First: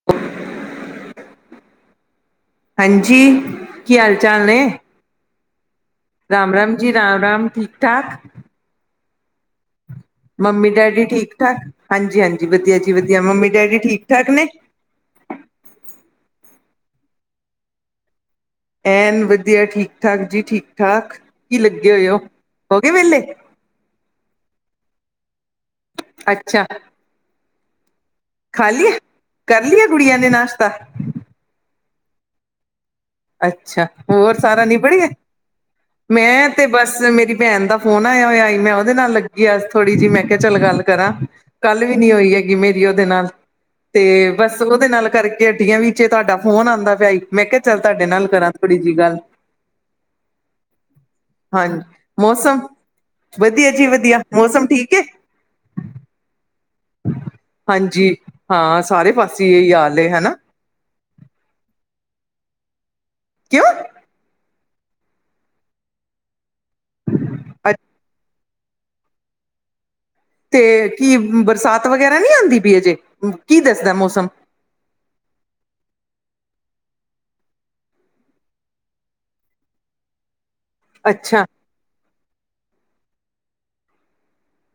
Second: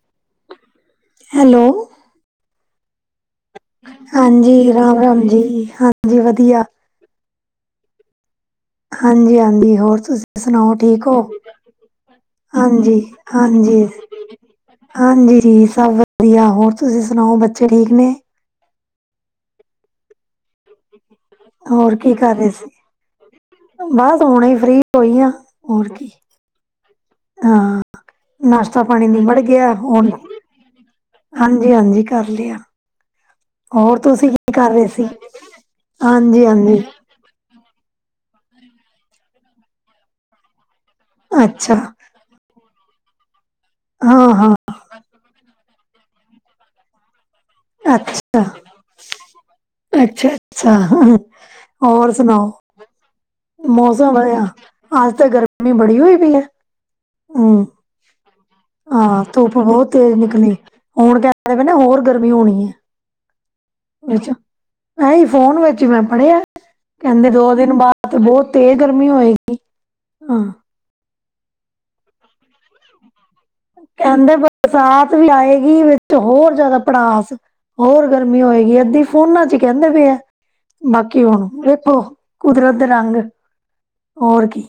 [unintelligible] Hello ਹਾਂਜੀ ਕੀ ਹਾਲ ਚਾਲ ਨੇ ਹਾਂਜੀ ਰਾਮ ਰਾਮ ਜੀ ਹਾਂ ਰਾਮ ਰਾਮ ਜੀ ਰਾਮ ਰਾਮ ਠੀਕ ਠਾਕ ਹਾਂਜੀ ਹਾਂਜੀ ਹੋਰ ਤੁਸੀਂ ਮੰਮੀ ਸੁਣਾਓ ਡੈਡੀ ਠੀਕ ਹੋ ਠਾਕ ਹਾਂਜੀ ਵਧੀਆ ਜੀ ਹਾਂਜੀ ਵਧੀਆ ਮੰਮੀ ਡੈਡੀ ਹਾਂਜੀ ਠੀਕ ਠਾਕ ਨੇ ਹਾਂਜੀ ਜੀ ਜੀ ਸਭ ਵਧੀਆ ਹੋਰ ਤੁਸੀਂ ਸੁਣਾਓ ਬੱਚੇ ਠੀਕ ਨੇ ਐਨ ਵਧੀਆ ਠੀਕ ਠਾਕ ਜੀ ਠੀਕ ਠਾਕ ਕੀ ਲੱਗੇ ਹੋਰ ਹੋਏ ਕੀ ਹੋ, ਕਰ ਰਹੇ ਸੀ ਹੋ ਗਏ ਵਿਹਲੇ ਬਸ ਹੁਣੇ ਈ ਫ੍ਰੀ ਹੋਈ ਆ ਹੋਰ ਕੀ ਅੱਛਾ। ਹਾਂ, ਖਾ ਨਾਸ਼ਤਾ ਲਿਆ ਪਾਣੀ ਨੀਬੜ ਕਰ ਗਿਆ, ਲਿਆ ਹੁਣ ਗੁੜੀਆਂ ਨੇ ਨਾਸ਼ਤਾ ਹਾਂਜੀ- ਹਾਂਜੀ ਕਰ ਲਿਆ ਅੱਛਾ, ਤੁਸੀਂ ਹੋਰ ਕੀ ਸਾਰਾ ਕਰ ਰਹੇ ਨਿਬੜ ਗਿਆ? ਸੀ ਹਾਂਜੀ ਮੈਂ, ਤੇ ਹਾਂਜੀ ਬਸ ਮੇਰੀ ਭੈਣ ਦਾ ਫੋਨ ਆਇਆ ਹੋਇਆ ਈ, ਮੈਂ ਉਹਦੇ ਨਾਲ ਲੱਗੀ ਆ ਥੋੜੀ ਜਿਹੀ ਮੈਂ ਕਿਹਾ ਚੱਲ ਗੱਲ ਕਰਾਂ, ਅੱਛਾ ਕੱਲ ਵੀ ਨੀ ਹੋਈ ਹੈਗੀ, ਮੇਰੀ ਉਹਦੇ ਨਾਲ ਹਾਂ ਤੇ ਹਾਂ ਬਸ ਉਹਦੇ ਨਾਲ, ਕਰਕੇ ਹਟੀ ਆਂ, ਵਿੱਚ ਤੁਹਾਡਾ ਫੋਨ, ਆਉਂਦਾ ਪਿਆਾਈ ਮੈਂ ਕਿਹਾ ਚੱਲ ਤੁਹਾਡੇ ਨਾਲ, ਅੱਛਾ ਕਰਾਂ ਥੋੜੀ ਜਹੀ ਗੱਲ ਅੱਛਾ- ਅੱਛਾ ਹਾਂਜੀ ਹੋਰ ਸੁਣਾਓ? ਮੌਸਮ ਵਧੀਆ ਜੀ ਮੌਸਮ, ਵਧੀਆ ਮੌਸਮ ਠੀਕ ਹੈ ਅੱਜ ਤਾਂ ਗਰਮੀ ਬੜੀ ਹੋਈ ਪਈ ਆ ਹਾਂਜੀ। ਸਾਰੇ ਹਾਂ, ਪਾਸੇ ਧੁੱਪ ਇਹੀ ਬਹੁਤ ਹਾਲ ਏ ਤੇਜ਼ ਹਨਾ ਨਿਕਲੀ ਹੁਣ ਕ ਅਜੇ ਪਤਾ ਹੋਰ ਗਰਮੀ ਹੋਣੀ ਏ ਕਿਉਂ ਵਿ ਚ ਤਾਹੀ ਫੋਨ ਵਿੱਚ ਮੈਂ ਪੜ੍ਹਿਆ ਕਹਿੰਦੇ, ਦੋ ਦਿਨ ਅੱ- ਬਾਅਦ ਬਹੁਤ ਤੇਜ਼ ਗਰਮੀ ਹੋਏਗੀ ਹਾਂ, ਤੇ ਕੀ, ਬਰਸਾਤ ਵਗੈਰਾ ਨਹੀਂੀ ਆਉਂਦੀ ਪਈ ਅਜੇ, ਕੀ ਦੱਸਦਾ ਮੌਸਮ? ਕਹਿੰਦੇ ਬਰਸਾਤ ਵੀ ਆਏਗੀ, ਵਿੱਚ ਹੋਰ ਜ਼ਿਆਦਾ ਪੜਾਸ ਹੋਰ ਗਰਮੀ ਹੋਏਗੀ, ਅੱਧੀ ਫੋਨਾਂ ਚ ਕਹਿੰਦੇ ਪਏ ਆ ਬਾਕੀ ਅੱਛਾ ਹੁਣ ਵੇਖੋ, ਕੁਦਰਤ ਰੰਗ ਹੋਰ ਕੀ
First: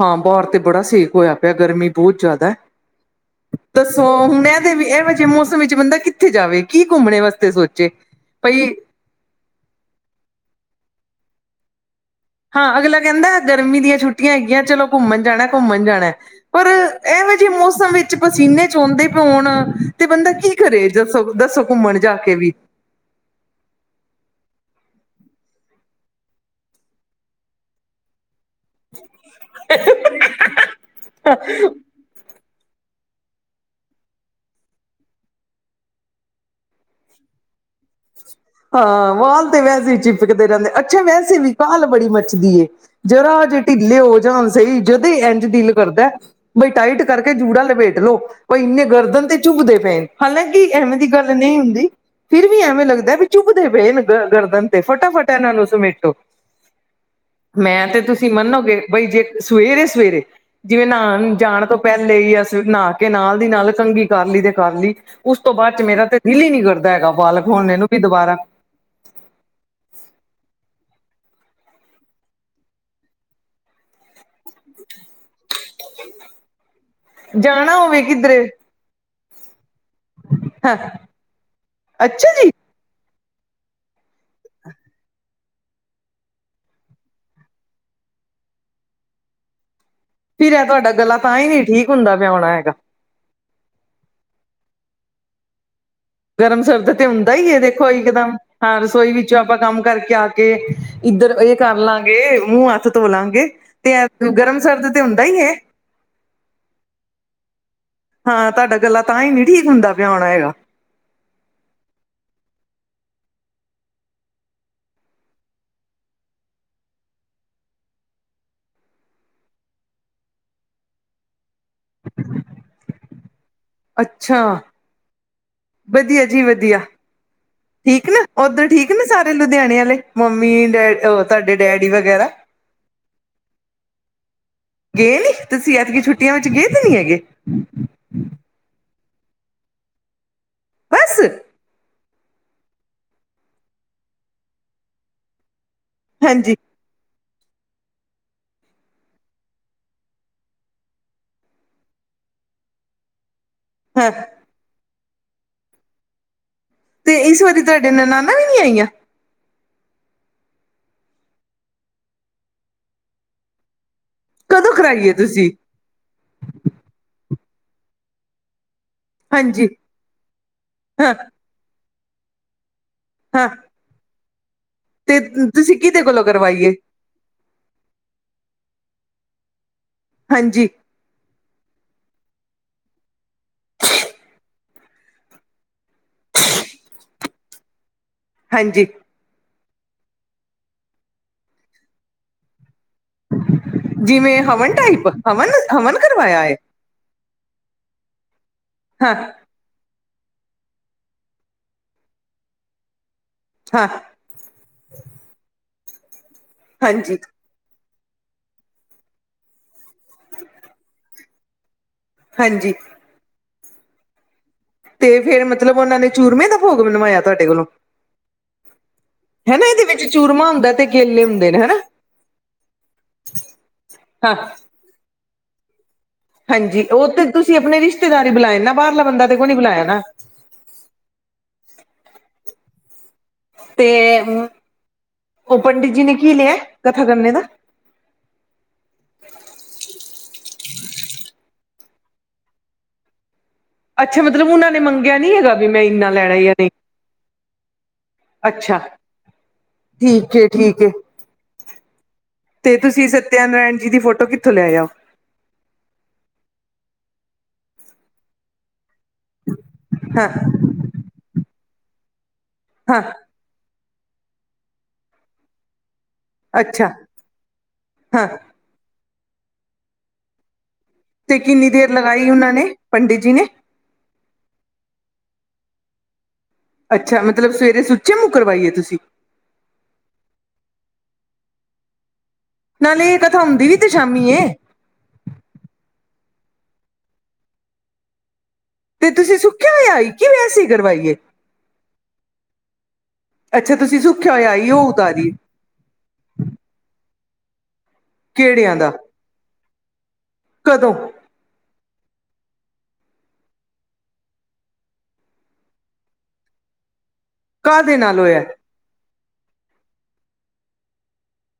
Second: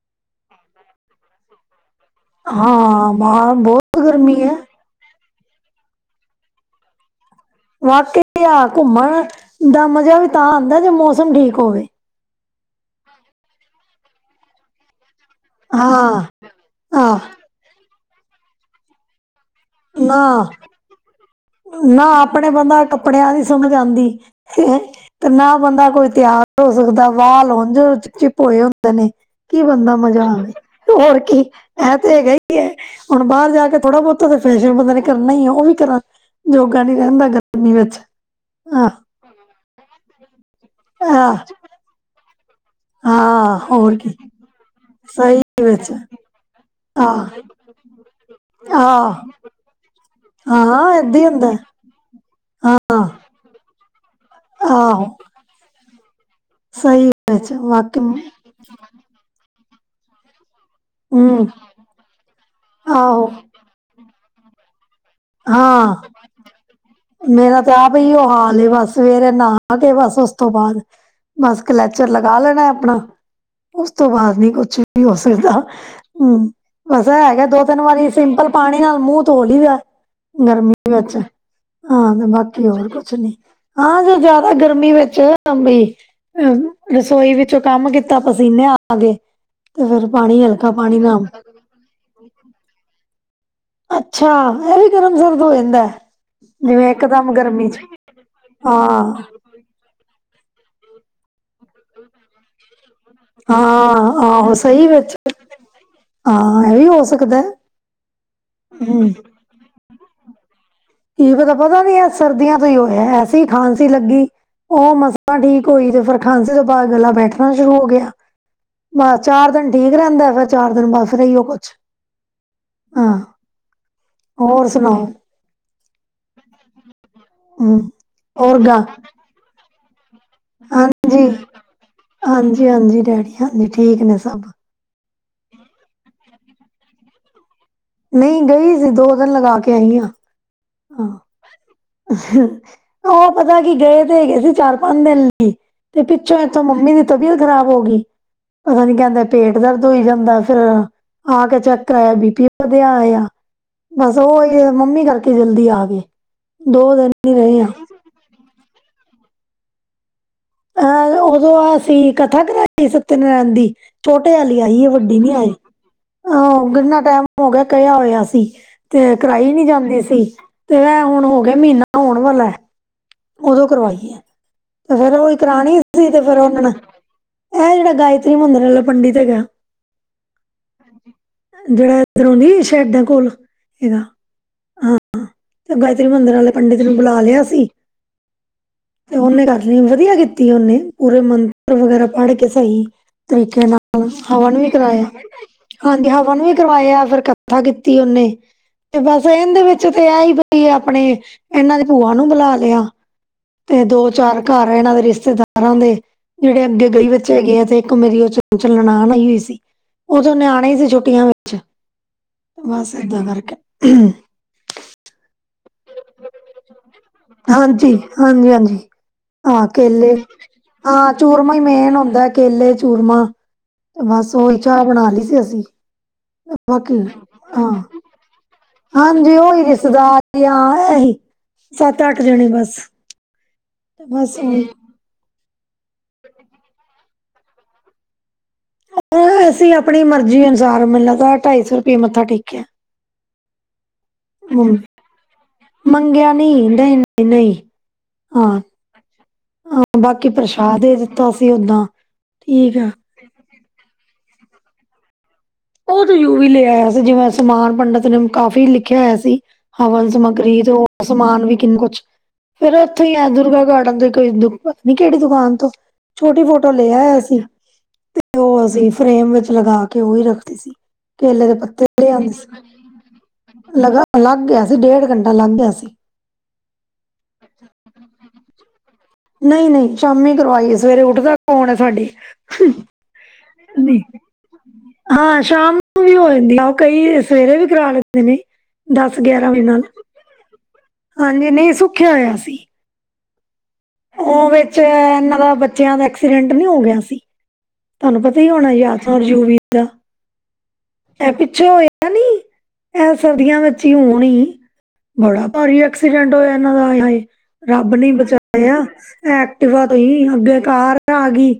ਹਾਂ, ਬੁਹਰ ਤੇ ਬੜਾ ਸੇਕ ਹੋਇਆ ਪਿਆ ਗਰਮੀ ਬਹੁਤ ਜ਼ਿਆਦਾ, ਹਾਂ ਬਾਹਰ ਦੱਸੋ ਬਹੁਤ ਗਰਮੀ ਹੁਣ ਹੈ ਇਹ ਹੋ ਵੀ, ਇਹੋ ਜਿਹੇ ਮੌਸਮ ਵਿੱਚ ਬੰਦਾ ਕਿੱਥੇ ਜਾਵੇ, ਕੀ ਘੁੰਮਣੇ ਵਾਸਤੇ ਸੋਚ ਵਾ ਕਿਥੇ ਆ, ਘੁੰਮਣ ਦਾ ਮਜਾ ਵੀ ਤਾਂ, ਆਉਂਦਾ ਜੇ ਮੌਸਮ ਠੀਕ ਹੋਵੇ ਹਾਂ ਅਗਲਾ ਕਹਿੰਦਾ, ਗਰਮੀ ਦੀਆਂ ਛੁੱਟੀਆਂ ਹੈਗੀਆਂ, ਚਲੋ ਘੁੰਮਣ ਜਾਣਾ -ਘੁੰਮਣ ਜਾਣਾ ਹਾਂ ਪਰ ਆਹ, ਇਹੋ ਜਿਹੇ ਮੌਸਮ ਵਿੱਚ, ਪਸੀਨੇ ਚੋਂਦੇ ਪਏ ਉਣ ਤੇ ਬੰਦਾ ਨਾ ਕੀ ਕਰੇ ਦੱਸੋ -ਦੱਸੋ ਘੁੰਮਣ ਜਾ ਕੇ ਵੀ ਕਪੜਿਆਂ, ਦੀ ਸਮਝ ਆਦੀ ਤੇ ਨਾ ਬੰਦਾ ਕੋਈ ਤਿਆਰ ਹੋ, ਸਕਦਾ ਵਾਲ ਉਝ ਚਿਪ -ਚਿਪ ਹੋਏ ਹੁ ਕਹਿਦੇ ਨੇ ਕੀ ਕਰਨਾ ਮਜ਼ਾ, ਹੋਰ ਕੀ ਐਂ ਤੇ ਹੈਗਾ ਈ ਹੁਣ ਬਾਹਰ ਜਾ ਕੇ ਥੋੜ੍ਹਾ- ਬਹੁਤਾ ਤਾਂ ਫੈਸ਼ਨ ਬੰਦੇ ਨੇ, ਕਰਨਾ ਹੀ ਹੈ ਉਹ ਵੀ ਕਰਾਂ ਯੋਗਾ ਨਈ, ਰਹਿੰਦਾ ਗਰਮੀ ਵਿੱਚ ਆਹ, ਹਾਂ, ਵਾਲ ਤੇ ਵੈਸੇ ਚਿਪਕਦੇ ਰਹਿੰਦੇ, ਅੱਛਾ ਆਹ, ਵੈਸੇ ਵੀ, ਕਾਲ ਬੜੀ ਮੱਚਦੀ ਜਰਾ ਹਾਂ ਅਜੇ, ਹੋਰ ਢਿੱਲੇ ਕੀ ਹੋ ਜਾਣ ਸਹੀ, ਜਦੇ ਸਹੀ ਇੰਝ ਦਿਲ ਵਿੱਚ ਕਰਦਾ ਬਈ ਟਾਈਟ ਆ ਕਰਕੇ, ਜੂੜਾ ਲਪੇਟ ਲਓ, ਬਈ ਇੰਨੇ ਆ ਗਰਦਨ ਤੇ ਝੁਬਦੇ ਪਏ ਹਾਲਾਂ ਕਿ, ਹਾਂ ਐਵੇਂ ਦੀ ਏਦਾਂ ਹੀ ਗੱਲ ਹੁੰਦਾ ਹੈ। ਨਹੀਂ ਹੁੰਦੀ, ਫਿਰ ਵੀ ਐਵੇਂ ਹਾਂ ਲੱਗਦਾ ਵੀ ਵੇਲ ਗਰਦਨ ਤੇ, ਆਹੋ ਫਟਾਫਟਾ ਨਾਨੂੰ ਉਸ ਸੁਮੇਟੋ ਸਹੀ ਵਿੱਚ ਮੈਂ ਤੇ ਵਾਕਿਮ ਤੁਸੀਂ, ਮੰਨੋਗੇ ਬਈ, ਜਿਹੜੀ ਰਸੋਈ ਐ ਸਵੇਰੇ ਜਿਵੇਂ ਨਹਾਉਣ ਹੂੰ ਜਾਣ ਤੋਂ ਪਹਿਲੇ, ਹੀ ਅਸੀ ਨਹਾ ਕੇ ਆਹੋ ਨਾਲ ਦੀ ਨਾਲ, ਕੰਘੀ, ਕਰ ਲਈ ਤੇ ਕਰ ਲਈ ਉਸ ਤੋਂ ਬਾਅਦ ਚ, ਹਾਂ ਮੇਰਾ ਤੇ ਦਿਲ ਹੀ ਨੀ ਕਰਦਾ ਹੈਗਾ, ਵਾਲ ਖੋਲਣੇ ਨੂੰ ਬ ਵੀ ਦੁਬਾਰਾ ਉਹਹ ਚ ਬਸ ਸਵੇਰੇ ਨਾ ਤੇ, ਬਸ ਉਸ ਤੋਂ ਬਾਅਦ ਬਸ ਕਲੱਚਰ, ਲਗਾ ਲੈਣਾ ਆਪਣਾ ਉਸ ਤੋਂ ਬਾਅਦ, ਨਈ ਕੁਛ ਵੀ ਹੋ ਸਕਦਾ ਬਸ ਐ ਹੈਗਾ, ਦੋ- ਜਾਣਾ ਤਿੰਨ ਹੋਵੇ ਵਾਰੀ ਕਿੱਧਰੇ ਸਿੰਪਲ ਪਾਣੀ, ਨਾਲ ਮੂੰਹ ਤੋਲ ਹੀ ਦਾ ਗਰਮੀ ਹਾਂ ਵਿੱਚ, ਹਾਂ ਤੇ ਅੱਛਾ ਜੀ ਬਾਕੀ ਹੋਰ ਕੁਛ ਨਈ ਹਾਂ, ਜੇ ਜ਼ਿਆਦਾ ਗਰਮੀ ਵਿੱਚ [unintelligible] ਬਈ ਅ ਰਸੋਈ ਵਿੱਚੋਂ ਕੰਮ ਕੀਤਾ, ਪਸੀਨੇ ਆ ਗਏ ਤੇ ਫੇਰ। ਫਿਰ ਐ ਤੁਹਾਡਾ ਗਲਾ ਤਾਂ ਹੀ ਨਹੀਂ ਠੀਕ ਹੁੰਦਾ ਪਿਆ ਹੋਣਾ ਹੈਗਾ। ਅੱਛਾ, ਇਹ ਵੀ ਗਰਮ ਸਰਦ ਹੋ ਜਾਂਦੈ। ਗਰਮ ਸਰਦ ਤੇ ਹੁੰਦਾ ਹੀ ਹੈ ਦੇਖੋ ਇਕਦਮ, ਹਾਂ ਰਸੋਈ ਵਿੱਚੋਂ। ਆਪਾਂ ਕੰਮ ਕਰਕੇ ਆ ਕੇ ਇੱਧਰ ਇਹ ਕਰ ਲਾਂਗੇ, ਮੂੰਹ ਹੱਥ। ਧੋ ਲਾਂਗੇ ਤੇ ਹਾਂ, ਏਹ ਆਹੋ ਗਰਮ ਸਹੀ ਸਰਦ ਤੇ ਵਿੱਚ ਹੁੰਦਾ ਹੀ ਹੈ। ਹਾਂ, ਇਹ ਵੀ ਹੋ ਸਕਦੈ। ਹਾਂ, ਤੁਹਾਡਾ ਗਲਾ ਤਾਂ ਹੀ ਨੀ ਠੀਕ ਹੁੰਦਾ ਪਿਆ ਹੋਣਾ ਹੈਗਾ। [unintelligible] ਤਾਂ ਪਤਾ ਵੀ ਹੈ ਸਰਦੀਆਂ ਤੋਂ ਹੀ ਹੋਇਆ, ਐਸੀ ਖਾਂਸੀ ਲੱਗੀ ਉਹ ਮਸਾਂ ਠੀਕ ਹੋਈ ਤੇ ਫਿਰ ਖਾਂਸੀ ਤੋਂ ਬਾਅਦ ਗੱਲਾਂ ਬੈਠਣਾ ਸ਼ੁਰੂ ਹੋ ਗਿਆ। ਬਸ ਚਾਰ ਦਿਨ ਠੀਕ ਰਹਿੰਦਾ ਹੈਗਾ, ਚਾਰ ਦਿਨ ਬਸ ਏਹੀਓ ਕੁਛ। [inaudible] ਹਾਂ, ਅੱਛਾ ਹੋਰ ਸੁਣਾਓ। ਵਧੀਆ ਜੀ, ਵਧੀਆ, ਹੂੰ ਠੀਕ ਨੇ ਹੋਰ ਗ ਓਧਰ ਠੀਕ ਨੇ, ਸਾਰੇ ਲੁਧਿਆਣੇ ਵਾਲੇ ਮੰਮੀ ਡੈ ਉਹ ਹਾਂਜੀ, ਤੁਹਾਡੇ ਡੈਡੀ ਵਗੈਰਾ। ਹਾਂਜੀ, ਹਾਂਜੀ, ਡੈਡੀ ਹਾਂਜੀ, ਠੀਕ ਨੇ ਸਭ ਗਏ ਨੀ, ਤੁਸੀਂ ਐਤਕੀ ਛੁੱਟੀਆਂ ਵਿੱਚ ਗਏ ਤੇ ਨਹੀਂ ਹੈਗੇ। ਨਹੀਂ ਗਈ ਸੀ, ਦੋ ਦਿਨ ਲਗਾ ਕੇ ਆਈ ਹਾਂ। ਬਸ। ਉਹ ਪਤਾ ਕੀ, ਗਏ ਤੇ ਹੈਗੇ ਸੀ ਚਾਰ ਪੰਜ ਦਿਨ। ਤੇ ਪਿੱਛੋਂ ਹਾਂਜੀ ਇਥੋਂ ਮੰਮੀ ਦੀ ਤਬੀਅਤ ਖਰਾਬ ਹੋ ਗਈ। ਪਤਾ ਨੀ ਕਹਿੰਦੇ ਪੇਟ ਦਰਦ ਹੋਈ ਜਾਂਦਾ ਫੇਰ। ਆ ਕੇ ਚੈੱਕ ਕਰਇਆ, ਬੀ ਪੀ ਵਧਿਆ ਆਇਆ। ਹਾਂ ਬਸ ਉਹ ਹੀ ਮੰਮੀ ਕਰਕੇ ਜਲਦੀ ਆ ਗਏ ਦੋ ਦਿਨ ਨਹੀ ਰਹੇ ਹੈਗੇ। [unintelligible] ਨੀਂ ਆਈਆਂ। ਅਹ, ਉਦੋਂ ਅਸੀਂ ਕਥਾ ਕਰਾਈ ਸਤਯੇ ਨਰੈਣ ਦੀ। ਛੋਟੇ ਵਾਲੀ ਕਦੋਂ ਆਈ, ਕਰਾਈਏ ਵੱਡੀ ਨੀ ਆਈ, ਤੁਸੀਂ ਅਹ ਕਿੰਨਾ ਟੈਮ ਹੋ ਗਿਆ, ਕਿਹਾ ਹੋਇਆ ਸੀ। ਤੇ ਕਰਾਈ ਨੀ ਹਾਂਜੀ ਜਾਂਦੀ ਸੀ, ਤੇ ਹਾਂ ਹੁਣ ਹੋ ਗਿਆ, ਮਹੀਨਾ ਹੋਣ ਵਾਲੈ। ਹਾਂ ਉਦੋਂ ਕਰਵਾਈ ਐ, ਤੇ ਫੇਰ ਉਹੀ ਕਰਾਉਣੀ ਤੁਸੀਂ ਕਿਹਦੇ ਹੁੰਦੀ ਤੇ ਕੋਲੋਂ ਫੇਰ ਕਰਵਾਈਏ ਉਹਨਾਂ। ਇਹ ਜਿਹੜਾ ਗਾਇਤਰੀ ਮੰਦਰ ਵਾਲਾ ਪੰਡਿਤ ਹੈਗੈ। ਹਾਂਜੀ। ਜਿਹੜਾ ਇਧਰੋਂ ਦੀ ਸ਼ੈਡਾਂ ਕੋਲ, ਹੈਗਾ। ਹਾਂ ਤੇ ਗਾਇਤਰੀ ਮੰਦਰ ਵਾਲੇ ਪੰਡਿਤ ਨੂੰ ਬੁਲਾ ਲਿਆ ਸੀ। ਹਾਂਜੀ। ਤੇ ਉਹਨੇ ਕਰ ਲਈ, ਵਧੀਆ ਕੀਤੀ ਉਹਨੇ, ਪੂਰੇ ਮੰਤਰ ਵਗੈਰਾ ਪੜ ਕੇ ਸਹੀ। ਤਰੀਕੇ ਨਾਲ ਜਿਵੇਂ ਹਵਨ ਵੀ ਕਰਾਇਆ। ਟਾਈਪ ਹਵਨ ਹਾਂਜੀ ਹਵਨ ਕਰਵਾਇਆ ਵੀ ਹੈ ਕਰਵਾਇਆ ਫਿਰ ਕੱਥਾ ਕੀਤੀ ਉਹਨੇ ਤੇ ਹਾਂ ਬਸ ਇਹਦੇ ਵਿੱਚ। ਤੇ ਇਹ ਹੀ ਬਈ ਆਪਣੇ, ਇਹਨਾਂ ਦੇ ਭੂਆ ਨੂੰ ਬੁਲਾ ਲਿਆ। ਤੇ ਹਾਂ ਦੋ ਚਾਰ ਘਰ ਇਹਨਾਂ ਦੇ ਰਿਸ਼ਤੇਦਾਰਾਂ ਦੇ, ਜਿਹੜੇ ਅੱਗੇ ਗਈ [unintelligible] ਹਾਂਜੀ ਵੱਛੇ ਹੈਗੇ ਆ ਤੇ ਮੇਰੀ ਉਹ ਚ [unintelligible] ਨਨਾਣ ਆਈ ਹੋਈ ਸੀ, ਉਦੋਂ ਓਣੇ ਆਉਣਾ ਹੀ ਸੀ ਛੁਟੀਆਂ। ਅੱਛਾ, ਹਾਂਜੀ ਬਸ ਏਦਾਂ ਕਰਕੇ, ਹੁ ਹ ਤੇ ਫੇਰ ਮਤਲਬ, ਉਹਨਾ ਨੇ ਚੂਰਮੇ ਦਾ ਭੋਗ ਬਣਵਾਇਆ ਤੁਹਾਡੇ ਕੋਲੋਂ ਹਾਂਜੀ, ਹਾਂਜੀ-ਹਾਂਜੀ। ਆ ਹਨਾ ਇਹਦੇ ਵਿੱਚ ਕੇਲੇ, ਚੂਰਮਾ ਹੁੰਦਾ ਤੇ ਆ ਕੇਲੇ ਹੁੰਦੇ ਚੂੂਰਮਾ ਨੇ ਹੀ ਹਨਾ ਮੇਨ ਹੁੰਦਾ ਕੇਲੇ ਚੂਰਮਾ। ਤੇ ਬਸ ਹਾਂ ਉਹੀ ਚਾਹ ਬਣਾ ਲਈ ਸੀ ਅਸੀਂ ਹਾਂਜੀ ਬਾਕੀ ਉਹ ਤੇ ਤੁਸੀਂ ਹਾਂ ਆਪਣੇ ਰਿਸ਼ਤੇਦਾਰੀ ਬੁਲਾਏ ਨਾ ਬਾਹਰਲਾ ਬੰਦਾ ਤੇ ਹਾਂਜੀ ਕੋਈ ਨੀ ਉਹੀ ਬੁਲਾਇਆ ਨਾ ਰਿਸ਼ਤੇਦਾਰ ਹ ਐ ਹੀ ਸੱਤ ਅੱਠ ਜਣੇ ਬਸ ਤੇ ਬਸ ਉਹੀ ਉਹ ਪੰਡਿਤ ਜੀ ਨੇ ਕੀ ਲਿਆ ਕਥਾ ਕਰਨੇ ਦਾ ਅਸੀਂ ਆਪਣੀ ਮਰਜ਼ੀ ਅਨੁਸਾਰ ਮੈਨੂੰ ਤਾਂ ਢਾਈ ਸੌ ਰੁਪਏ ਮੱਥਾ ਟੇਕਿਆ ਅੱਛਾ ਮਤਲਬ ਉਹਨਾਂ ਨੇ ਮੰਗਿਆ ਨਹੀਂੀ ਹੈਗਾ ਵੀ ਮੈਂ ਇਨਾ ਲੈਣਾ ਜਾਂ ਨਹੀਂ ਅੱਛਾ ਹਾਂ ਬਾਕੀ ਠੀਕ ਏ ਪ੍ਰਸ਼ਾਦ ਠੀਕ ਏ ਦੇ ਦਿੱਤਾ ਸੀ ਓਦਾਂ ਠੀਕ ਆ ਸਤਿਆਨਾਰਇਣ ਜੀ ਦੀ ਫੋਟੋ ਕਿੱਥੋਂ ਲੈ ਆ ਉਹ ਯੂ ਵੀ ਲਿਆ ਆਇਆ ਸੀ ਜਿਵੇਂ ਸਮਾਨ ਪੰਡਿਤ ਨੇ ਕਾਫ਼ੀ ਲਿਖਿਆ ਹੋਇਆ ਸੀ ਹਵਨ ਹਾਂ ਸਮੱਗਰੀ ਤੇ ਸਮਾਨ ਵੀ ਕਿੰਨ ਕੁਛ ਫੇਿਰ ਹਾਂ ਇੱਥੋਂ ਹੀ ਆ ਦੁਰਗਾ ਗਾਰਡਨ ਤੇ ਕੋਈੁਤਾ ਨ ਕਿਹੜੀ ਦੁਕਾਨ ਤੋਂ ਛੋਟੀ ਫੋਟੋ ਅੱਛਾ ਲਿਆਇਆ ਅ ਸੀ ਹਾਂ ਤੇ ਉਹ ਅਸੀਂ ਫਰੇਮ ਵਿੱਚ ਲਗਾ ਕੇ ਉਹੀ ਰੱਖ ਸੀ ਤੇ ਕੇਲੇ ਦੇ ਕਿੰਨੀ ਦੇਰ ਪਤੇ ਆਦੇ ਲਗਾਈ ਉਹਨਾਂ ਸੀ ਨੇ ਪੰਡਿਤ ਜੀ ਨੇ ਲ ਲੱਗ ਗਿਆ ਸੀ ਡੇਢ ਘੰਟਾ ਲੱਗ ਗਿਆ ਸੀ ਅੱਛਾ ਮਤਲਬ ਸਵੇਰੇ ਸੁੱਚੇ ਨੂੰ ਕਰਵਾਈਏ ਤੁਸੀਂ ਨਹੀਂ ਨਹੀਂ ਸ਼ਾਮੀ ਕਰਵਾਈਏ ਸਵੇਰੇ ਉੱਠਦਾ ਕਣ ਤੁਡੇ ਨਾਲੇ ਇਹ ਕਥਾ ਹੁੰਦੀ ਵੀ ਤੇ ਸ਼ਾਮੀ ਹਾਂ ਸ਼ਾਮ ਨੂੰ ਵੀ ਹੋ ਜਾਂਦੀ ਆ ਉਹ ਕਈ ਸਵੇਰੇ ਵੀ ਕਰਾ ਲੈਂਦੇ ਨੇ ਤੇ ਦਸ ਤੁਸੀਂ ਗਿਆਰਾਂ ਵਜੇ ਸੁੱਖਿਆ ਨਾਲ ਹੋਇਆ ਆਈ ਕਿ ਵੈਸੇ ਹੀ ਕਰਵਾਈਏ ਹਾਂਜੀ ਨਹੀਂ ਸੁੱਖਿਆ ਹੋਇਆ ਸੀ ਅੱਛਾ ਤੁਸੀਂ ਸੁੱਖਿਆ ਉ ਹੋਇਆ ਆਈ ਵਿਚ ਉਹ ਉਤਾਰੀ ਇਹਨਾਂ ਦਾ ਬੱਚਿਆਂ ਦਾ ਐਕਸੀਡੈਂਟ ਨੀ ਹੋ ਗਿਆ ਸੀ ਤੁਹਾਨੂੰ ਪਤਾ ਹੀ ਹੋਣਾ ਕਿਹੜਿਆਂ ਦਾ ਯਾਦ ਸਜੂਵੀ ਦਾ ਕਦੋਂ? ਅਹੇ ਪਿੱਛੋਂ ਹੋਇਆ ਨੀ ਏਹ ਸਰਦੀਆਂ ਵਿੱਚ ਹੀ ਹੋਣ ਹੀ। ਬੜਾ ਭਾਰੀ ਐਕਸੀਡੈਂਟ ਹੋਇਆ ਇਹਨਾਂ ਦਾ ਆਯੇ ਹਏ। ਰੱਬ ਕਾਹਦੇ ਨੀ ਨਾਲ ਹੋਇਆ ਬਚਾਇਆ ਐਕਟਿਵਾ ਦਾ ਹੀ ਅੱਗੇ ਕਾਰ ਆ ਗਈ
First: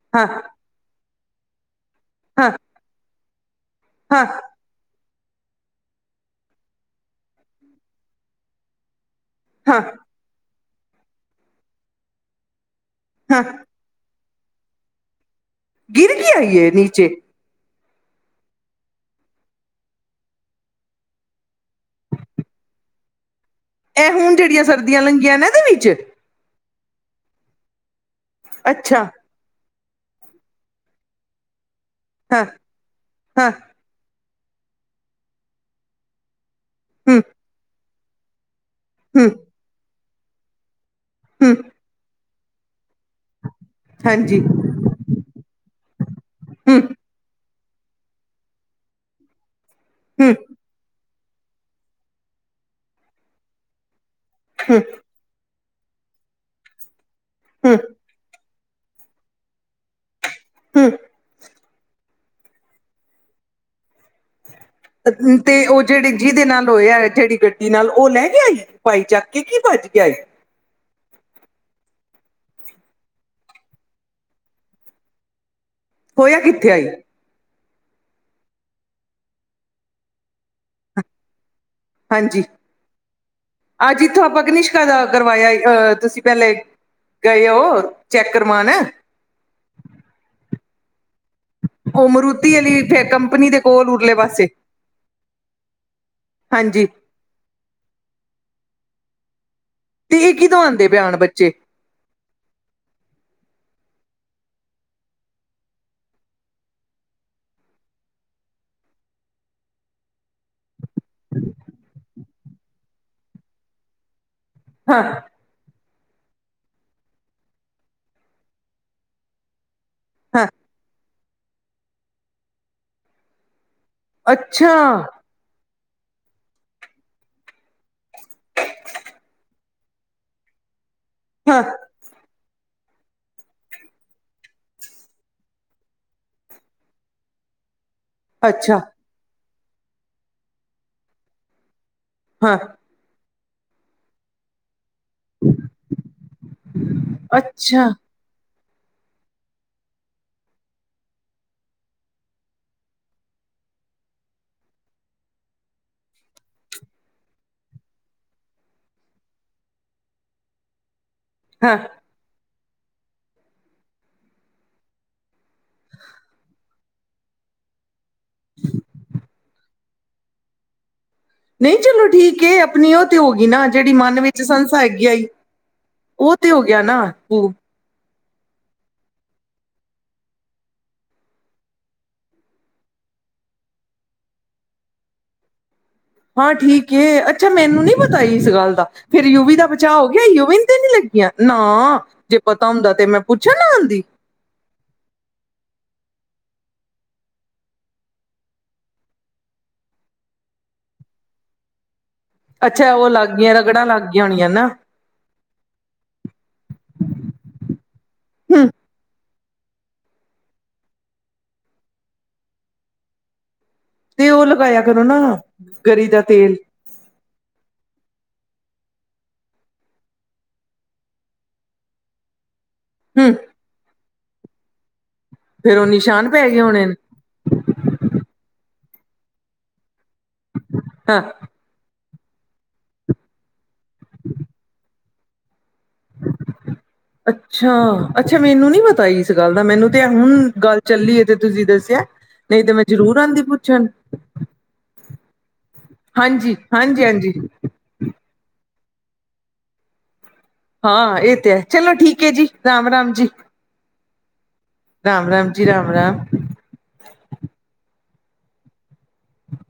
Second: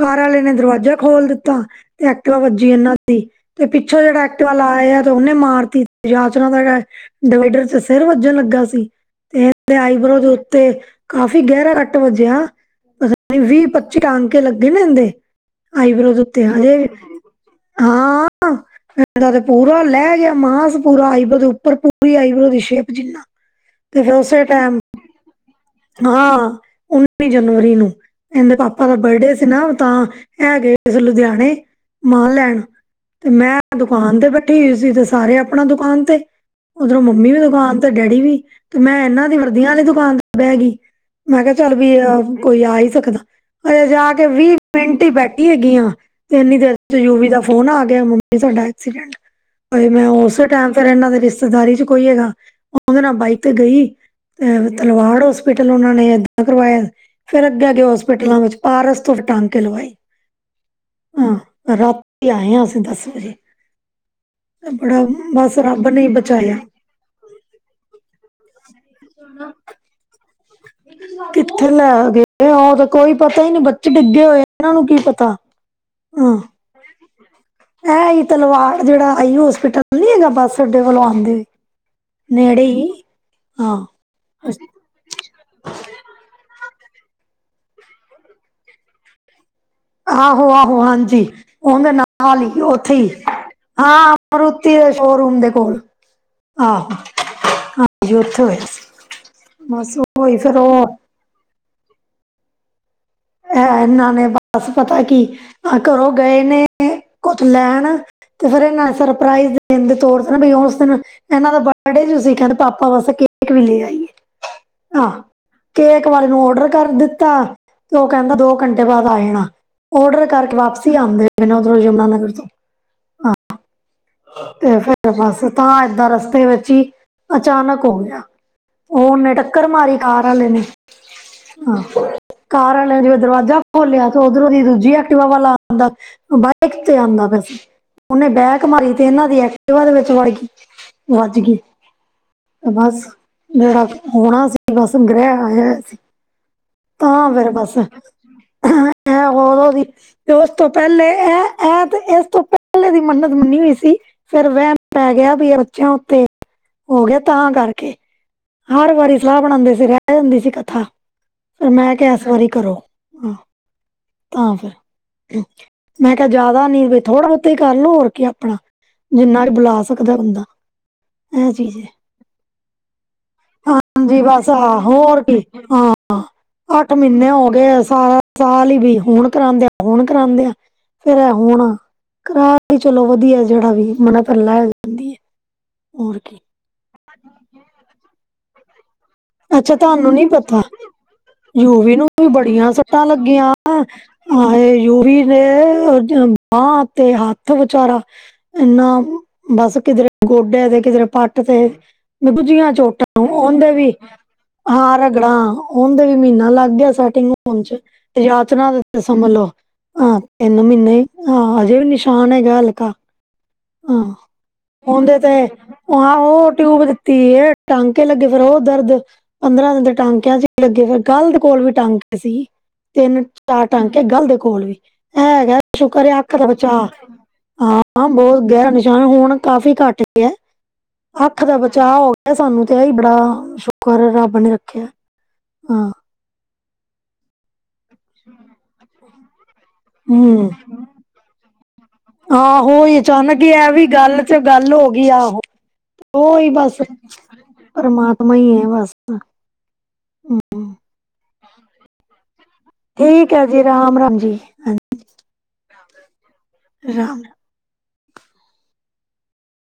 ਘ ਹਾਂ ਵਾਲੇ ਨੇ ਦਰਵਾਜ਼ਾ ਖੋਲ ਦਿੱਤਾ ਤੇ ਐਕਟੀਵਾ ਹਾਂ ਵੱਜੀ ਇਹਨਾਂ ਦੀ ਤੇ ਪਿੱਛੋਂ ਜਿਹੜਾ ਹਾਂ ਐਕਟਿਵਾ ਲਾ ਆਇਆ ਤੇ ਉਹਨੇ ਮਾਰਤੀ ਤੇ ਯਾਚਨਾ ਦਾ ਡਿਵਾਈਡਰ ਚ ਸਿਰ ਵੱਜਣ ਲੱਗਾ ਸੀ ਤੇ ਤੇ ਹਾਂ ਆਈਬ੍ਰੋ ਦੇ ਉੱਤੇ ਕਾਫ਼ੀ ਗਹਿਰਾ ਕੱਟ ਵੱਜਿਆ ਪਤਾ ਨ ਨਹੀਂ ਹਾਂ ਵੀਹ-ਪਾਚੀ ਚ ਟਾਂਕੇ ਲੱਗੇ ਨੇ ਇਨਦੇ ਆਈਬਰੋ ਗਿਰ ਦੇ ਗਿਆ ਉੱਤੇ ਈ ਏ ਹਜੇ ਨੀਚੇ ਹਾਂ ਹਾ ਹਾਂ। ਤੇ ਪੂਰਾ ਲੈ ਗਿਆ ਮਾਸ ਪੂਰਾ ਆਈਬਰੋ ਦੇ ਉੱਪਰ ਪੂਰੀ ਆਈਬਰੋ ਦੀ ਸ਼ੇਪ ਜਿੰਨਾ। [inaudible] ਇਹ ਹੁਣ ਜਿਹੜੀਆਂ ਟਾਈਮ ਸਰਦੀਆਂ ਲੰਗੀਆਂ ਇਹਨਾਂ ਦੇ ਵਿੱਚ? ਹਾਂ ਉੱਨੀ ਜਨਵਰੀ ਨੂੰ ਇਹਦੇ ਪਾਪਾ ਦਾ ਅੱਛਾ ਬਰਡੇ ਸੀ ਤੇ ਨਾ ਤਾਂ ਐ ਗਏ ਸੀ ਲੁਧਿਆਣੇ ਮਾਲ ਹਾਂ ਲੈਣ ਤੇ ਹਾਂ ਮੈਂ ਦੁਕਾਨ ਤੇ ਬੈਠੀ ਹੋਈ ਸੀ ਤੇ ਸਾਰੇ ਆਪਣਾ ਦੁਕਾਨ ਤੇ ਉੱਧਰੋਂ ਹੂੰ ਮੰਮੀ ਵੀ ਦੁਕਾਨ ਤੇ ਡੈਡੀ ਵੀ ਤੇ ਮੈਂ ਇਹਨਾਂ ਹੂੰ ਦੀ ਵਰਦੀਆਂ ਵਾਲੀ ਦੁਕਾਨ ਤੇ ਬੈਹ ਗਈ ਮੈਂ ਹੂੰ ਕਿਹਾ ਚੱਲ ਵੀ ਕੋਈ ਆ ਹੀ ਸਕਦਾ। ਅਜੇ ਜਾ ਕੇ ਹਾਂਜੀ ਵੀਹ ਹੂੰ ਮਿੰਟ ਹੀ ਬੈਠੀ ਹੈਗੀ ਆ ਤੇ ਇੰਨੀ ਦੇਰ ਯੂਵੀ ਦਾ ਫੋਨ ਫੋਨ ਆ ਗਿਆ ਮੰਮੀ ਤੁਹਾਡਾ ਐਕਸੀਡੈਂਟ ਹਾਏ ਮੈਂ ਹੂੰ ਉਸੇ ਟਾਈਮ ਫੇਰ ਇਹਨਾਂ ਦੇ ਰਿਤੇ ਦਾਰੀ ਚ ਕੋਈ ਹੈਗਾ ਉਹਦੇ ਨਾਲ ਬਾਈਕ ਤੇ ਗਈ ਤੇ ਹੂੰ ਤਲਵਾੜ ਹੌਸਪੀਟਲ ਉਹਨਾਂ ਨੇ ਏਦਾਂ ਕਰਵਾਇਆ ਫਿਰ ਹੂੰ ਅੱਗੇ ਹੋਸਪ ਪਿਟਲਾਂ ਵਿੱਚ ਪਾਰਸ ਤੋਂ ਫੇਰ ਟਾਂਕੇ ਲਵਾਏ। ਹਾਂ ਰਾਤੀ ਆਏ ਹਾਂ ਅਸੀਂ ਦਾਸ ਵਜੇ। ਬੜਾ ਤੇ ਬਸ ਉਹ ਰੱਬ ਨੇ ਹੀ ਜਿਹੜੇ ਜਿਹਦੇ ਬਚਾਇਆ ਨਾਲ ਹੋਏਆ ਜਿਹੜੀ ਗੱਡੀ ਨਾਲ ਉਹ ਲੈ ਗਿਆ? ਭਾਈ ਚੱਕ ਕੇ, ਕੀ ਭੱਜ ਗਿਆ ਏ ਇਜ ਨੌਟ ਕਿੱਥੇ ਲੈ ਗਏ, ਉਹ ਤੇ ਕੋਈ ਪਤਾ ਹੀ ਨਹੀਂ, ਬੱਚੇ ਡਿੱਗੇ ਹੋਏ ਇਹਨਾਂ, ਨੂੰ ਕੀ ਪਤਾ ਹੋਇਆ ਕਿੱਥੇ, ਆਈ ਐ ਹੀ ਤਲਵਾੜ, ਜਿਹੜਾ ਆਈ ਹੋਸਪਿਟਲ ਨੀ ਹੈਗਾ, ਬੱਸ ਅੱਡੇ ਵਲੋਂ ਆਉਂਦੇ ਹਾਂਜੀ, ਨੇੜੇ ਹੀ ਹਾਂ ਆ ਜਿਥੋਂ ਆਪਾ ਗਨਿਸ਼ਕਾ ਦਾ ਕਰਵਾਇਆ ਅਹ, ਤੁਸੀਂ ਪਹਿਲੇ ਗਏ, ਹੋ ਚੈੱਕ ਕਰਵਾਣ ਆਹੋ -ਆਹੋ ਹਾਂਜੀ। ਉਹਦੇ ਉਹ ਨਾਲ ਮਰੂਤੀ ਈ, ਵਾਲੀ ਉੱਥੇ ਫੇ ਹੀ ਕੰਪਨੀ ਦੇ ਕੋਲ ਹਾਂ ਉਰਲੇ ਪਾਸੇ ਓਥੇ ਸ਼ੋਅਰੂਮ ਦੇ ਕੋਲ ਹਾ, ਹਾਂਜੀ ਹਾਂਜੀ ਉਥੇ ਹੋਇਆ ਸੀ। ਬਸ ਤੇ ਇਹ ਉਹੀ ਕੀ, ਫਿਰ ਦਵਾਨ ਉਹ ਦੇ ਬਿਆਨ ਬੱਚੇ ਐ ਇਹਨਾਂ ਨੇ ਬਸ ਪਤਾ, ਕੀ ਆ ਘਰੋਂ ਗਏ ਨੇ, ਕੁੱਛ ਲੈਣ ਤੇ ਫਿਰ ਇਹਨਾਂ, ਸਰਪ੍ਰਾਈਜ਼ ਦੇਣ ਦੇ ਤੌਰ ਤੇ ਨਾ, ਬ ਉਸ ਦਿਨ ਇਹਨਾਂ ਦਾ ਬਰਡੇ ਜੂ ਸੀ ਕੱਲ ਪਾਪਾ ਵਾਸਤੇ ਗਿਫਟ ਲੈ ਆਈ ਹਾਂ, ਕੇਕ ਵਾਲੇ ਨੂੰ ਔਡਰ ਕਰ ਦਿੱਤਾ। ਉਹ ਕਹਿੰਦਾ, ਦੋ ਘੰਟੇ ਬਾਅਦ ਆ ਜਾਣਾ, ਔਡਰ ਹਾਂ ਕਰਕੇ ਵਾਪਸੀ ਆਦੇ ਪਹਿਲਾਂ, ਓਧਰੋਂ ਯਮੁਨਾ ਨਗਰ ਤੋਂ, ਹ ਅੱਛਾ ਤੇ ਫੇਰ ਗਏ ਫਸ ਤਾਂ ਏਦਾਂ, ਰਸਤੇ ਵਿੱਚ ਈ ਅਚਾਨਕ ਹੋ ਗਿਆ ਉਹਨੇ, ਟੱਕਰ ਮਾਰੀ ਕਾਰ ਆਲੇ ਨੇ, ਹਾਂ ਕਾਰ ਆਲੇ ਨੇ ਜਿਵੇਂ ਦਰਵਾਜ਼ਾ ਖੋਲਿਆ, ਤੇ ਉਧਰੋਂ ਦੀ ਦੂਜੀ ਐਕਟਵਾ ਵਾਲਾ ਆਦਾ ਔ ਬਦ ਕਿਥੇ ਆਂਦਾ ਪਿਆ ਸੀ। ਉਹਨੇ ਬੈਕ ਅੱਛਾ ਮਾਰੀ, ਤੇ ਇਹਨਾਂ ਦੀ ਐਕਟਿਵਾ ਦੇ ਵਿੱਚ, ਵੜ ਗਈ ਵੱਜ ਗਈ ਹਾਂ ਤੇ ਬਸ ਜਿਹੜਾ ਹੋਣਾ ਸੀ, ਬਸ ਗ੍ਰਹਿ ਆਇਆ ਸੀ। ਤਾਂ ਫਿਰ ਬਸ, ਅੱਛਾ ਮੈਂ ਹੋਰ ਵੀ ਤੇ ਉਸ ਤੋਂ ਪਹਿਲੇ ਇਹ-ਇਹ ਤੇ, ਇਸ ਤੋਂ ਪਹਿਲੇ ਦੀ ਮੰਨਤ ਮੰਨੀ ਹੋਈ ਸੀ। ਫੇਿਰ ਵੈਮ ਪੈ ਗਿਆ, ਵੀ ਬੱਚਿਆਂ ਉੱਤੇ ਹੋ ਗਿਆ ਤਾਂ ਕਰਕੇ ਹਰ ਵਾਰੀ ਸਲਾਹ ਬਣਾਦੀ ਸੀ, ਰਹਿ ਜਾਂਦੀ ਸੀ ਕਥਾ ਹਾਂ ਮੈਂ ਕਿਹਾ, ਇਸ ਵਾਰੀ ਕਰੋ ਤਾਂ ਫਿਰ ਮੈਂ ਕਿਹਾ ਜਿਆਦਾ ਨਈ, ਥੋੜਾ ਕੀ ਕਰਲੋ ਹੋਰ ਕੀ ਆਪਣਾ ਜਿੰਨਾ ਰਾ ਬਲਾ ਸਕਦਾ ਬੰਦਾ ਇਹ ਚੀਜ਼ ਨਹੀਂ ਹੈ ਚਲੋ ਠੀਕ ਏ, ਆਪਣੀ ਉਹ ਤੇ ਹੋ ਗਈ ਨਾ ਜਿਹੜੀ, ਹਾਂਜੀ ਮਨ ਵਿੱਚ ਬਸ ਆ ਸੰਸਾ ਹੈਗੀ ਆਈ ਉਹ, ਤੇ ਹੋ ਗਿਆ ਔ ਨਾ ਮਹੀਨੇਂ ਹੋ ਉਹ ਗਏ, ਸ ਸਾਲ ਹੀ ਬੀਤ ਹੁਣ ਕਰਾਦੇ ਆ ਹੁਣ ਕਰਾਦੇ ਆ ਫੇਰ ਇਹ ਹੁਣ, ਕਿਰਾਆ ਵੀ ਚਲੋਂ ਵਧੀਆ ਜਿਹੜਾ ਵੀ ਮਨਾ ਫਿਰ ਲੈ ਜਾਂਦੀ ਅ ਹੋਰ ਹਾਂ ਠੀਕ ਐ, ਅੱਛਾ ਮੈਨੂੰ ਨੀ ਪਤਾ, ਇਸ ਗੱਲ ਦਾ ਫੇਰ ਯੂਵੀ ਦਾ ਅੱਛਾ ਬਚਾ ਹੋ ਤੁਹਾਨੂੰ ਗਿਆ, ਨੀ ਯੂਵੀ ਪਤਾ ਤੇ ਨੀ ਲੱਗੀਆਂ, ਯੂਵੀ ਨਾ ਨੂੰ ਜੇ ਪਤਾ ਹੁੰਦਾ ਤੇ, ਮੈਂ ਪੁੱਛਣ ਨਾ ਆਦੀ ਹਾਂਏ ਯੂਵੀ ਵੇ, ਆਹ ਤੇ ਹੱਥ ਵਿਚਾਰਾ ਇਨਾ ਬਸ, ਕਿਧਰੇ ਗੋਡੇ ਤੇ, ਕਿਧਰੇ ਪੱਟ ਤੇ ਮ ਗੂਜੀਆਂ ਚੋਟਾਂ ਆਉਂਦੇ ਵੀ ਲਾਉਣੀਆਂ ਨਾ ਆ ਰਗੜਾ, ਉਹ ਦੇ ਵੀ ਮਹੀਨਾ ਲੱਗ ਗਿਆ, ਸੈ ਟਿੰਗ ਹੋਣ ਤੇ ਹੂੰ ਯਾਤਰਾ ਦੇ ਸਮਜ ਨਾ ਆਹ, ਤਿੰਨ ਮਹੀਨੇ ਆ ਅਜੇ ਨਿਸ਼ਾਨ ਹੈਗਾ ਹਲਕਾ ਆਹ, ਤੇ ਉਹ ਲਗਾਇਆ ਕਰੋ ਉਹਦੇ ਨਾ ਤੇ ਗਰੀ ਆ ਦਾ ਉਹ ਤੇਲ ਟਿਊਬ ਤੇ ਟਾਕੇ ਲੱਗੇ ਫੇਰ ਉਹ ਦਰਦ ਪੰਦਰਾਂ ਦਿਨ ਦੇ ਟਾਂਕਿਆਂ ਚ ਲੱਗੇ ਫਰ ਗੱਲ ਦੇ ਕੋਲ ਵੀ ਟਾਂਕੇ ਸੀ। ਤਿੰਨ ਹੂੰ ਚਾਰ ਟਾਂਕੇ ਗਲ ਦੇ ਕੋਲ ਵੀ। ਇਹ ਹੈਗੈ ਫਿਰ ਉਹ ਸ਼ੁਕਰ ਐ ਨਿਸ਼ਾਨ ਅੱਖ ਦਾ ਪੈ ਗਏ ਬਚਾਅ, ਹੋਣੇ ਨੇ ਹਾਂ। ਹਾਂ, ਬਹੁਤ ਗਹਿਰਾ ਨਿਸ਼ਾਨ ਹੁਣ ਕਾਫ਼ੀ ਘੱਟ ਗਿਆ ਹਾਂ ਅੱਖ ਦਾ ਬਚਾਅ ਹੋ ਸਾਨੂੰ ਤੇ ਇਹ ਹੀ ਬੜਾ ਸ਼ੁਕਰ ਰੱਬ ਨੇ ਰੱਖਿਆ ਹਾਂ। ਅੱਛਾ-ਅੱਛਾ, ਮੈਨੂੰ ਨੀ ਪਤਾ ਹੀ ਇਸ ਗੱਲ ਦਾ ਮੈਨੂੰ ਤੇ ਹੂੰ ਹੁਣ ਗੱਲ ਚੱਲੀ ਐ ਤੇ ਤੁਸੀਂ ਦੱਸਿਆਂ ਨਹੀਂ ਤੇ ਮੈਂ ਆਹੋ ਹੀ ਜ਼ਰੂਰ ਆਉਂਦੀ ਅਚਾਨਕ ਹੀ ਇਹ ਪੁੱਛਣ। ਵੀ ਗੱਲ ਚ ਗੱਲ ਹੋ ਗਈ ਆਹੋ ਉਹੀ ਹਾਂਜੀ ਬਸ। ਹਾਂਜੀ ਹਾਂਜੀ ਪਰਮਾਤਮਾ ਹੀ ਐ ਬਸ। ਹਾਂ ਇਹ ਤੇ ਐ ਚਲੋਂ ਠੀਕ ਹੈ ਜੀ। ਰਾਮ ਠੀਕ ਐ ਜੀ ਰਾਮ-ਰਾਮ ਜੀ ਹਾਂ। ਰਾਮ-ਰਾਮ ਜੀ, ਰਾਮ-ਰਾਮ। ਰਾਮ